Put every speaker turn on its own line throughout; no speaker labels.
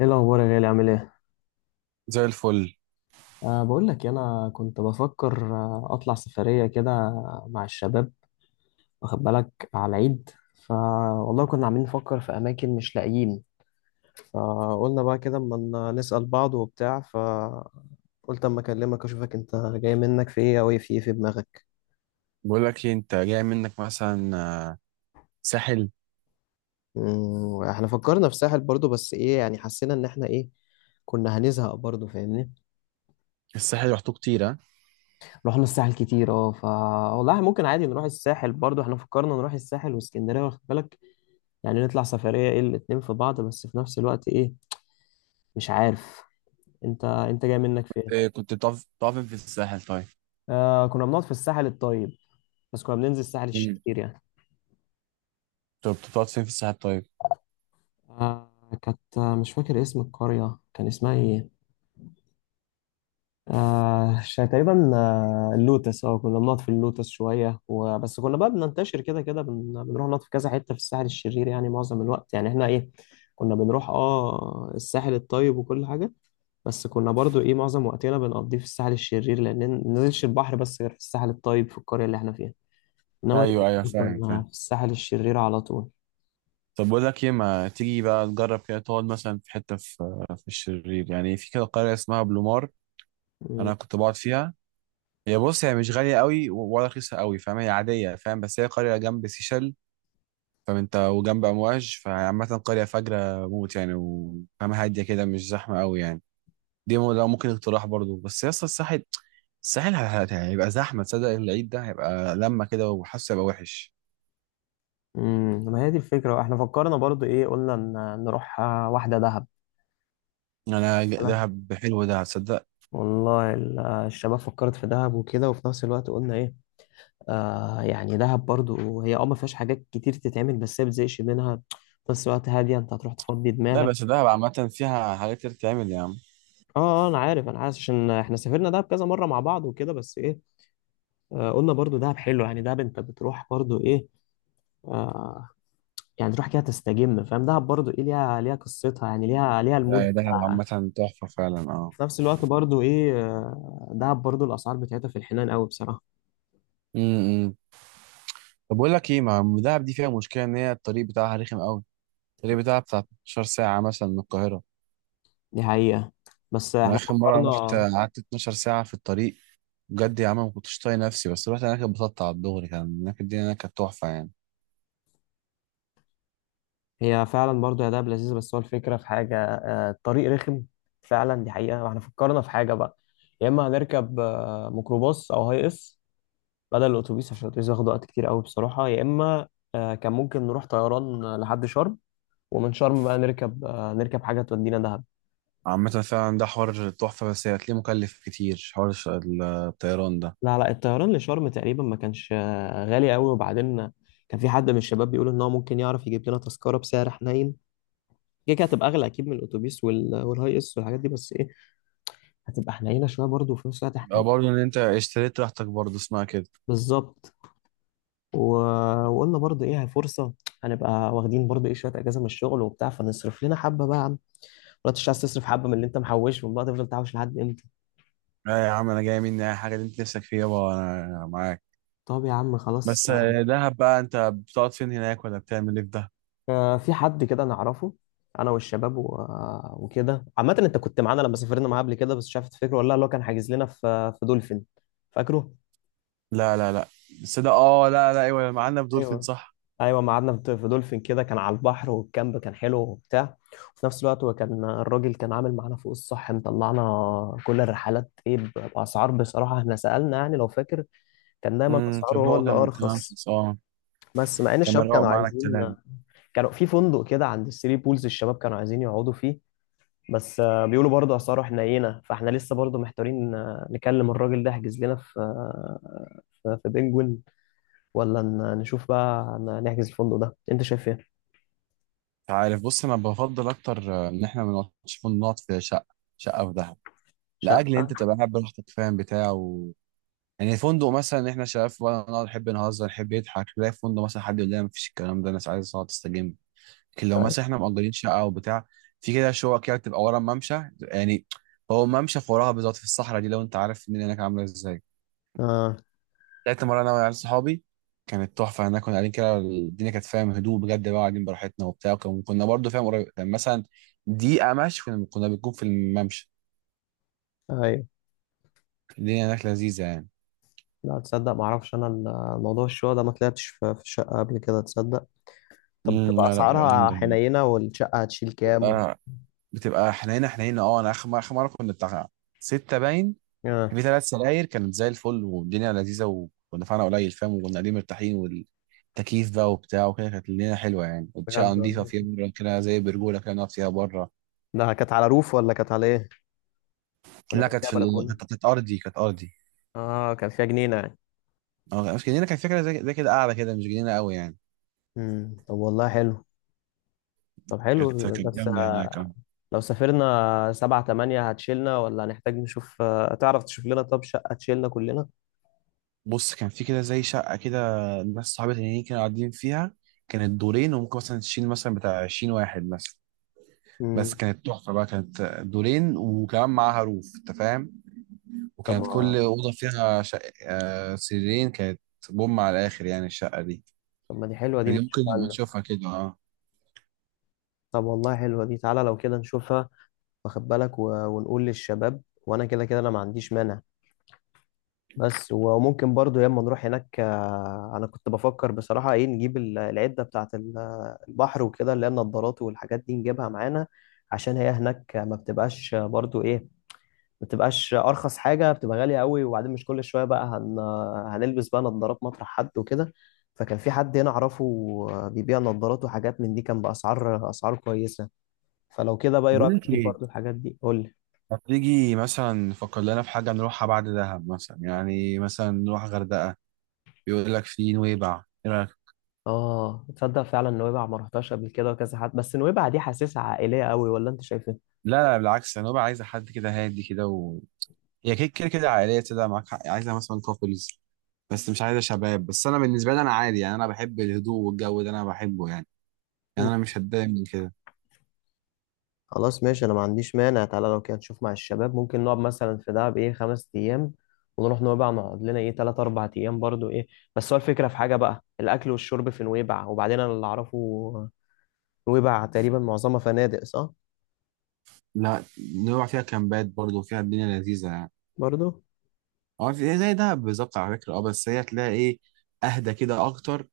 ايه الاخبار يا غالي؟ عامل ايه؟
زي الفل.
بقول لك إيه، انا كنت بفكر، اطلع سفريه كده مع الشباب، واخد بالك على العيد. ف والله كنا عاملين نفكر في اماكن مش لاقيين. فقلنا بقى كده اما نسال بعض وبتاع، فقلت اما اكلمك اشوفك انت جاي منك في ايه، او ايه في ايه في دماغك.
بقول لك ايه، انت جاي منك مثلا؟ آه، ساحل.
احنا فكرنا في ساحل برضو، بس ايه يعني، حسينا ان احنا ايه، كنا هنزهق برضو فاهمني.
الساحل رحته كتير، ها؟
رحنا الساحل كتير اه ف والله، ممكن عادي نروح الساحل برضو. احنا فكرنا نروح الساحل واسكندريه، واخد بالك، يعني نطلع سفرية ايه الاتنين في بعض، بس في نفس الوقت ايه، مش عارف. انت جاي منك فين؟
إيه، كنت بتقف فين في الساحل طيب؟
آه، كنا بنقعد في الساحل الطيب، بس كنا بننزل الساحل
امم
الشرير يعني.
طب بتقعد فين في الساحل طيب؟
آه، كانت مش فاكر اسم القرية، كان اسمها ايه، تقريبا اللوتس. اه كنا بنقعد في اللوتس شوية، وبس كنا بقى بننتشر كده كده، بنروح نقعد في كذا حتة في الساحل الشرير يعني. معظم الوقت يعني احنا ايه، كنا بنروح الساحل الطيب وكل حاجة، بس كنا برضو ايه معظم وقتنا بنقضيه في الساحل الشرير، لان ننزلش البحر بس غير في الساحل الطيب في القرية اللي احنا فيها. انما
ايوه، ايوه، فاهم،
كنا
فاهم.
في الساحل الشرير على طول.
طب بقول لك ايه، ما تيجي بقى تجرب كده تقعد مثلا في حته في في الشرير، يعني في كده قريه اسمها بلومار.
مم.
انا كنت بقعد فيها. هي، بص، هي مش غاليه قوي ولا رخيصه قوي، فاهم؟ هي عاديه، فاهم؟ بس هي قريه جنب سيشل، فاهم انت، وجنب امواج، فعامه قريه فجره موت يعني، وفاهم، هاديه كده، مش زحمه قوي يعني. ده ممكن اقتراح برضو، بس يا اسطى الساحل. يعني هيبقى زحمه، تصدق؟ العيد ده هيبقى لما كده وحاسه، هيبقى وحش.
مم. ما هي دي الفكرة. احنا فكرنا برضو ايه، قلنا نروح، واحدة دهب. قالك
دهب حلو ده، تصدق؟
والله الشباب فكرت في دهب وكده، وفي نفس الوقت قلنا ايه، آه يعني دهب برضو هي ما فيهاش حاجات كتير تتعمل، بس هي بتزهقش منها. في نفس الوقت هادية، انت هتروح تفضي
لا،
دماغك.
بس دهب عامه فيها حاجات كتير تعمل، يا عم.
اه انا عارف انا عارف، عشان احنا سافرنا دهب كذا مرة مع بعض وكده، بس ايه، قلنا برضو دهب حلو. يعني دهب انت بتروح برضو ايه، آه يعني تروح كده تستجم فاهم. دهب برضو ايه ليها ليها قصتها، يعني ليها ليها
لا،
المود
يا دهب
بتاعها.
عامه تحفه فعلا، اه.
في نفس الوقت برضو ايه، دهب برضو الاسعار بتاعتها في الحنان قوي بصراحة.
امم طب بقول لك ايه، ما دهب دي فيها مشكله ان هي الطريق بتاعها رخم قوي. الطريق بتاعها بتاع 12 ساعه مثلا من القاهره.
دي حقيقة، بس
انا
احنا
اخر مره رحت
فكرنا.
قعدت 12 ساعه في الطريق. بجد يا عم، ما كنتش طايق نفسي، بس رحت هناك اتبسطت على الدغري، كان هناك الدنيا هناك كانت تحفه يعني.
هي فعلا برضو يا دهب لذيذة، بس هو الفكرة في حاجة، الطريق رخم فعلا، دي حقيقة. واحنا فكرنا في حاجة بقى، يا اما هنركب ميكروباص او هاي اس بدل الاتوبيس، عشان الاتوبيس ياخد وقت كتير قوي بصراحه، يا اما كان ممكن نروح طيران لحد شرم. ومن شرم بقى نركب، حاجه تودينا دهب.
عامة، فعلا ده حوار تحفة، بس هتلاقيه مكلف كتير، حوار الطيران ده.
لا لا الطيران لشرم تقريبا ما كانش غالي قوي، وبعدين كان في حد من الشباب بيقول ان هو ممكن يعرف يجيب لنا تذكره بسعر حنين. كده كده هتبقى اغلى اكيد من الاتوبيس والهاي اس والحاجات دي، بس ايه هتبقى حنينه شويه برضه. وفي نفس الوقت احنا
يبقى برضه ان انت اشتريت راحتك، برضه اسمها كده.
بالظبط. و... وقلنا برضه ايه، هي فرصه، هنبقى واخدين برضه ايه شويه اجازه من الشغل وبتاع، فنصرف لنا حبه بقى، ولا مش عايز تصرف حبه من اللي انت محوشهم، بقى تفضل تحوش لحد امتى؟
لا يا عم، انا جاي مني اي حاجة اللي انت نفسك فيها، يابا، أنا معاك.
طب يا عم خلاص.
بس دهب بقى، انت بتقعد فين هناك ولا بتعمل ايه في ده؟
في حد كده نعرفه، انا والشباب، و... وكده. عامه انت كنت معانا لما سافرنا معاه قبل كده، بس مش عارف تفتكره ولا لا، اللي هو كان حاجز لنا في دولفين، فاكره؟
لا، لا، لا. بس ده، اه، لا، لا، ايوه، معانا في دولفين،
ايوه
صح؟
ايوه ما قعدنا في دولفين كده، كان على البحر والكامب كان حلو وبتاع. وفي نفس الوقت هو كان الراجل كان عامل معانا فوق الصح، مطلعنا كل الرحلات ايه باسعار، بصراحه احنا سالنا يعني لو فاكر، كان دايما
امم.
اسعاره
كان
هو
هو
اللي
كان
ارخص.
أرخص، اه.
بس مع ان
كان
الشباب
مروق
كانوا
معانا
عايزين،
الكلام.
كانوا في فندق كده عند الثري بولز الشباب كانوا عايزين يقعدوا فيه، بس بيقولوا برضه اسعاره حنينه. فاحنا لسه برضه محتارين، نكلم الراجل ده يحجز لنا في، في بنجوين، ولا نشوف بقى نحجز الفندق ده؟ انت شايف ايه؟
انت عارف، بص، انا بفضل اكتر ان احنا ما نقعدش نقعد في شقة، شقة في دهب. لاجل
شقه؟
انت تبقى قاعد براحتك، فاهم، بتاع. يعني فندق مثلا احنا شباب بقى، نقعد نحب نهزر، نحب نضحك، تلاقي في فندق مثلا حد يقول لنا مفيش الكلام ده، الناس عايزه تقعد تستجم. لكن لو
طيب.
مثلا احنا مأجرين شقه او بتاع، في كده شقق كده بتبقى ورا الممشى يعني. هو الممشى في وراها بالظبط، في الصحراء دي، لو انت عارف الدنيا هناك عامله ازاي.
اه
طلعت مره انا وعيال صحابي، كانت تحفه هناك، كنا قاعدين كده، الدنيا كانت فاهم هدوء بجد، بقى قاعدين براحتنا وبتاع، كنا برضه فاهم قريب، كان مثلا دقيقه مشي كنا بنكون في الممشى.
ايوه.
الدنيا هناك لذيذه يعني.
لا تصدق ما اعرفش انا موضوع الشقه ده، ما طلعتش في الشقه قبل كده تصدق. طب بتبقى
لا، لا، تبقى
اسعارها
جامده هناك.
حنينه؟ والشقه هتشيل كام و...؟
تبقى، بتبقى حنينه حنينه، اه. انا اخر مره كنا بتاع سته باين. كان
اه
في ثلاث سراير، كانت زي الفل، والدنيا لذيذه، ودفعنا قليل، فاهم، وكنا قاعدين مرتاحين، والتكييف بقى وبتاع وكده، كانت الدنيا حلوه يعني، والشقه
بجد
نضيفه،
والله.
فيها بره كده زي برجوله كده نقعد فيها بره.
ده كانت على روف ولا كانت على ايه، ولا
لا،
كانت فيها بلكونه؟
كانت ارضي، كانت ارضي.
اه كان فيها جنينه يعني.
اه، مش جنينه، كانت فكره زي كده قاعده كده، مش جنينه قوي يعني.
طب والله حلو. طب حلو.
كانت
بس
جامده هناك، اه.
لو سافرنا 7 8 هتشيلنا، ولا هنحتاج نشوف، تعرف تشوف لنا طب شقة تشيلنا كلنا؟
بص، كان في كده زي شقه كده، ناس صحابي تانيين كانوا قاعدين فيها. كانت دورين، وممكن مثلا تشيل مثلا بتاع 20 واحد مثلا. بس
امم.
كانت تحفة بقى، كانت دورين وكمان معاها روف، انت فاهم.
طب
وكانت كل أوضة فيها سريرين، كانت بوم على الآخر يعني الشقة دي.
طب ما دي حلوة دي، ما
دي ممكن
نشوفها
نبقى
لنا.
نشوفها كده، اه.
طب والله حلوة دي، تعالى لو كده نشوفها. واخد بالك و... ونقول للشباب، وانا كده كده انا ما عنديش مانع. بس وممكن برضو ياما نروح هناك، انا كنت بفكر بصراحة ايه، نجيب العدة بتاعت البحر وكده، اللي هي النضارات والحاجات دي نجيبها معانا، عشان هي هناك ما بتبقاش برضو ايه، ما تبقاش ارخص حاجه، بتبقى غاليه قوي. وبعدين مش كل شويه بقى هنلبس بقى نظارات مطرح حد وكده. فكان في حد هنا اعرفه بيبيع نظارات وحاجات من دي، كان باسعار اسعار كويسه. فلو كده بقى
طب
ايه
بقول
رايك
لك
تجيب
ايه،
برضو الحاجات دي، قول لي.
ما تيجي مثلا نفكر لنا في حاجة نروحها بعد دهب، مثلا يعني مثلا نروح غردقة. بيقول لك في نويبع، ايه رأيك؟
اه تصدق فعلا، نويبع ما رحتهاش قبل كده، وكذا حد، بس نويبع دي حاسسها عائليه قوي، ولا انت شايف ايه؟
لا، لا، بالعكس، نويبع عايزة حد كده هادي كده. هي كده كده كده عائلية كده، معاك حق، عايزة مثلا كابلز، بس مش عايزة شباب. بس أنا بالنسبة لي أنا عادي يعني، أنا بحب الهدوء والجو ده، أنا بحبه يعني. يعني انا مش هتضايق من كده.
خلاص ماشي، انا ما عنديش مانع. تعالى لو كده نشوف مع الشباب، ممكن نقعد مثلا في دهب ايه 5 ايام، ونروح نويبع نقعد لنا ايه 3 4 ايام برضو ايه. بس هو الفكره في حاجه بقى، الاكل والشرب في نويبع. وبعدين انا اللي اعرفه نويبع تقريبا معظمها فنادق، صح؟
لا، نروح فيها كامبات برضه، فيها الدنيا لذيذه يعني.
برضو
اه، زي ده بالظبط على فكره، اه، بس هي تلاقي ايه، اهدى كده اكتر،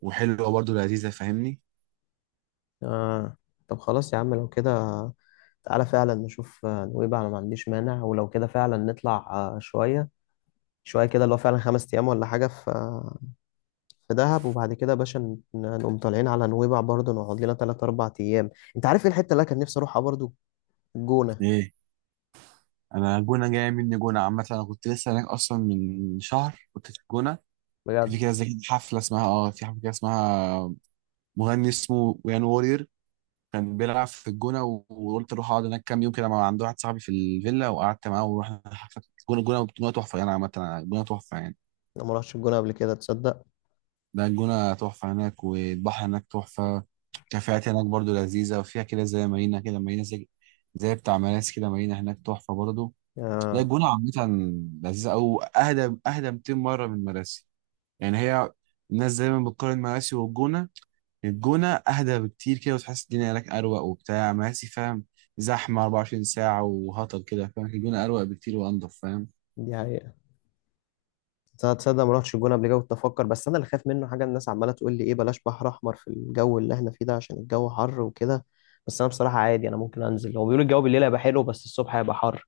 وحلوه برضه لذيذه، فاهمني.
آه. طب خلاص يا عم لو كده، تعالى فعلا نشوف نويبع. انا ما عنديش مانع، ولو كده فعلا نطلع شويه شويه كده، اللي هو فعلا 5 ايام ولا حاجه في في دهب، وبعد كده يا باشا نقوم طالعين على نويبع برضه، نقعد لنا 3 4 أيام. أنت عارف إيه الحتة اللي أنا كان نفسي أروحها برضه؟ الجونة.
ايه، انا جونه جايه مني. جونه عامه، انا كنت لسه هناك اصلا، من شهر كنت في الجونه. كان في
بجد،
كده زي حفله اسمها، في حفله كده اسمها، مغني اسمه ويان وورير، كان بيلعب في الجونه، وقلت اروح اقعد هناك كام يوم كده، مع عند واحد صاحبي في الفيلا، وقعدت معاه ورحنا حفله الجونه، الجونه، الجونه تحفه يعني عامه. الجونه تحفه يعني.
أنا ما رحتش الجونة قبل كده تصدق.
ده الجونة تحفة هناك، والبحر هناك تحفة. كافيهات هناك برضو لذيذة، وفيها كده زي مارينا كده، مارينا زي بتاع مراسي كده، مارينا هناك تحفة برضو. لا،
آه
الجونة عامة لذيذة، أو أهدى، أهدى 200 مرة من مراسي يعني. هي الناس دايما بتقارن مراسي والجونة. الجونة أهدى بكتير كده، وتحس الدنيا هناك أروق وبتاع، مراسي فاهم زحمة 24 ساعة وهطل كده، فاهم. الجونة أروق بكتير وأنضف، فاهم.
دي حقيقة. تصدق تصدق ما رحتش الجونة قبل كده. كنت أفكر، بس أنا اللي خايف منه حاجة، الناس عمالة تقول لي إيه بلاش بحر أحمر في الجو اللي إحنا فيه ده، عشان الجو حر وكده. بس أنا بصراحة عادي أنا ممكن أنزل. هو بيقولوا الجو بالليل هيبقى حلو، بس الصبح هيبقى حر.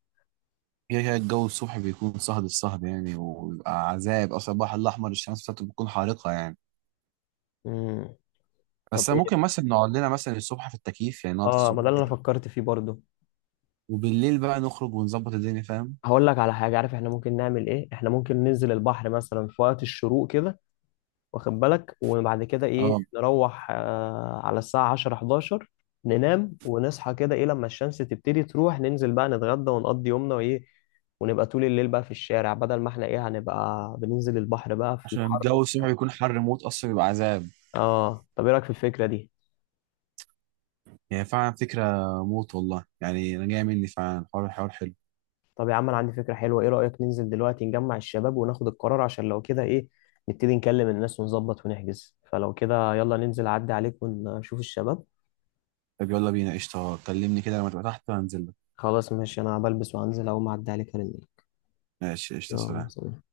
كده كده الجو الصبح بيكون صهد، الصهد يعني وبيبقى عذاب، اصلا البحر الاحمر الشمس بتاعته بتكون حارقه يعني.
امم. طب
بس ممكن
إيه،
مثلا نقعد لنا مثلا الصبح في التكييف يعني، نقعد في
آه ما
الصبح في
ده اللي أنا
التكييف.
فكرت فيه برضه.
وبالليل بقى نخرج ونظبط الدنيا، فاهم.
هقول لك على حاجة، عارف إحنا ممكن نعمل إيه؟ إحنا ممكن ننزل البحر مثلا في وقت الشروق كده، واخد بالك. وبعد كده ايه
اه،
نروح على الساعة 10 11، ننام ونصحى كده ايه لما الشمس تبتدي تروح، ننزل بقى نتغدى ونقضي يومنا وايه. ونبقى طول الليل بقى في الشارع، بدل ما احنا ايه هنبقى بننزل البحر بقى في
عشان الجو
الحر.
الصبح بيكون حر موت، اصلا بيبقى عذاب.
اه طب ايه رأيك في الفكرة دي؟
يعني فعلا فكره موت والله، يعني انا جاي مني فعلا، حوار حوار حلو.
طب يا عم انا عندي فكرة حلوة، ايه رأيك ننزل دلوقتي نجمع الشباب وناخد القرار؟ عشان لو كده ايه نبتدي نكلم الناس ونظبط ونحجز. فلو كده يلا ننزل، اعدي عليك ونشوف الشباب.
طب يلا بينا قشطه، كلمني كده لما تبقى تحت وهنزل لك.
خلاص ماشي، انا بلبس، وهنزل اول ما اعدي عليك هرن.
ماشي، قشطه،
يلا
سلام.
سلام.